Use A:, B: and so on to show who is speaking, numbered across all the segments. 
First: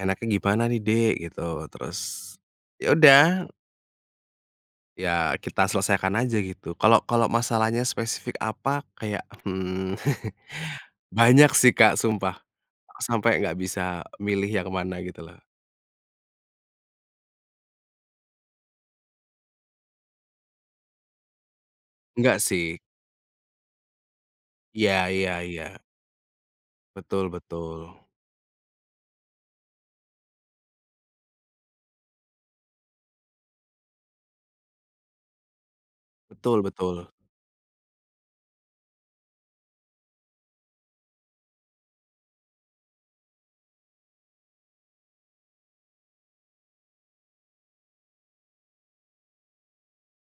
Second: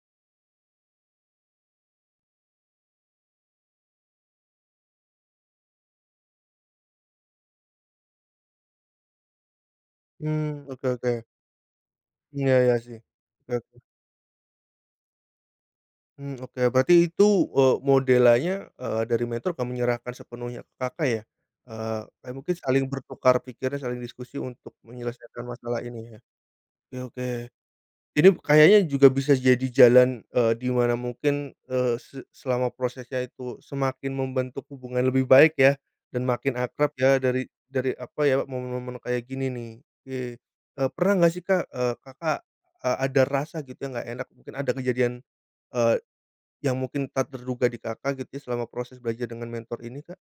A: "Enaknya gimana nih Dek?" Gitu. Terus, ya udah. Ya, kita selesaikan aja gitu, kalau kalau masalahnya spesifik apa kayak, mmm,
B: Mmm, oke oke.
A: banyak sih Kak, sumpah.
B: Iya iya sih.
A: Sampai
B: Oke
A: enggak
B: oke.
A: bisa milih yang mana gitu loh.
B: Mmm, oke, berarti itu, eee, modelannya, eee, dari mentor akan menyerahkan sepenuhnya ke Kakak ya? Eee eee,
A: Enggak,
B: mungkin
A: sih.
B: saling bertukar pikiran, saling diskusi untuk
A: Iya, ya
B: menyelesaikan
A: ya.
B: masalah ini ya. Oke
A: Betul
B: oke.
A: betul.
B: Ini kayaknya juga bisa jadi jalan, eee, di mana mungkin, eee, se selama prosesnya itu semakin membentuk hubungan lebih baik ya, dan makin
A: Betul
B: akrab
A: betul.
B: ya dari dari apa ya momen-momen kayak gini nih. Oke, eee, pernah enggak sih Kak, eee, Kakak, eee, ada rasa gitu yang enggak enak mungkin ada kejadian, eee, yang mungkin tak terduga di Kakak gitu ya selama proses belajar dengan mentor ini Kak?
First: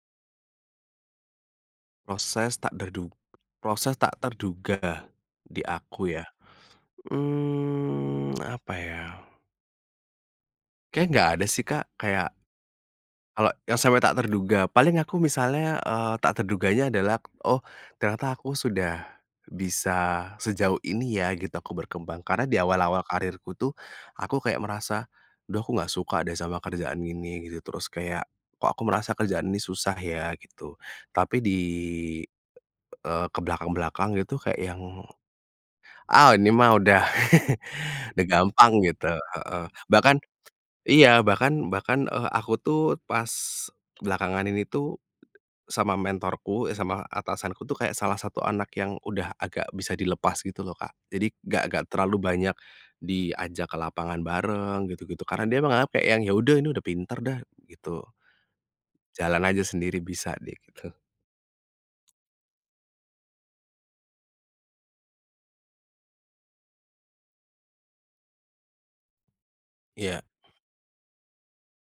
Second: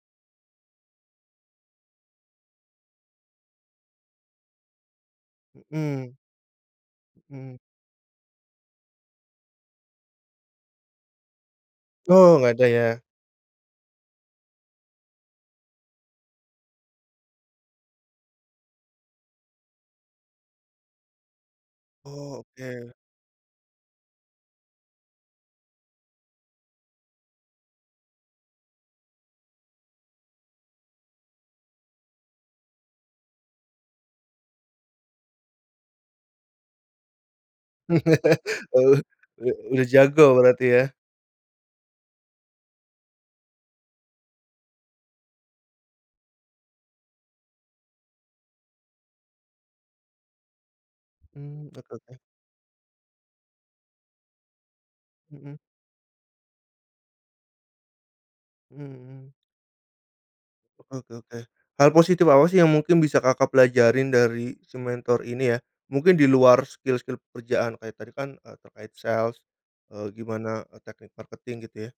A: Proses tak derdu proses tak terduga di
B: Hmm.
A: aku ya?
B: Hmm.
A: Mmm, apa ya? Kayaknya enggak ada sih Kak. Kayak
B: Oh, enggak ada ya.
A: kalau yang sampai tak terduga, paling aku misalnya, eee, tak terduganya adalah, "Oh ternyata aku sudah bisa sejauh ini ya," gitu, aku berkembang.
B: Oh,
A: Karena di
B: oke.
A: awal-awal karirku tuh aku kayak merasa, "Aduh aku enggak suka deh sama kerjaan ini," gitu. Terus kayak, "Kok aku merasa kerjaan ini susah ya," gitu. Tapi di eee, ke belakang-belakang gitu kayak yang "Ah ini mah udah udah gampang,"
B: Oh,
A: gitu,
B: u
A: heeh.
B: udah
A: Bahkan
B: jago berarti ya?
A: iya, bahkan bahkan, eee, aku tuh pas belakangan ini tuh sama mentorku eh, sama atasanku tuh kayak salah satu anak yang udah agak bisa dilepas gitu loh, Kak. Jadi enggak
B: Mmm,
A: enggak
B: oke
A: terlalu
B: oke.
A: banyak diajak ke lapangan bareng, gitu-gitu. Karena,
B: Hmm.
A: dia menganggap kayak yang, "Ya udah, ini udah pinter dah," gitu.
B: Hmm hmm.
A: "Jalan aja sendiri bisa nih," gitu.
B: Oke oke oke. Hal positif apa sih yang mungkin bisa Kakak pelajarin dari si mentor ini ya? Mungkin di luar skill-skill pekerjaan kayak tadi kan, eee, terkait sales, eee,
A: Iya.
B: gimana, eee, teknik marketing gitu ya.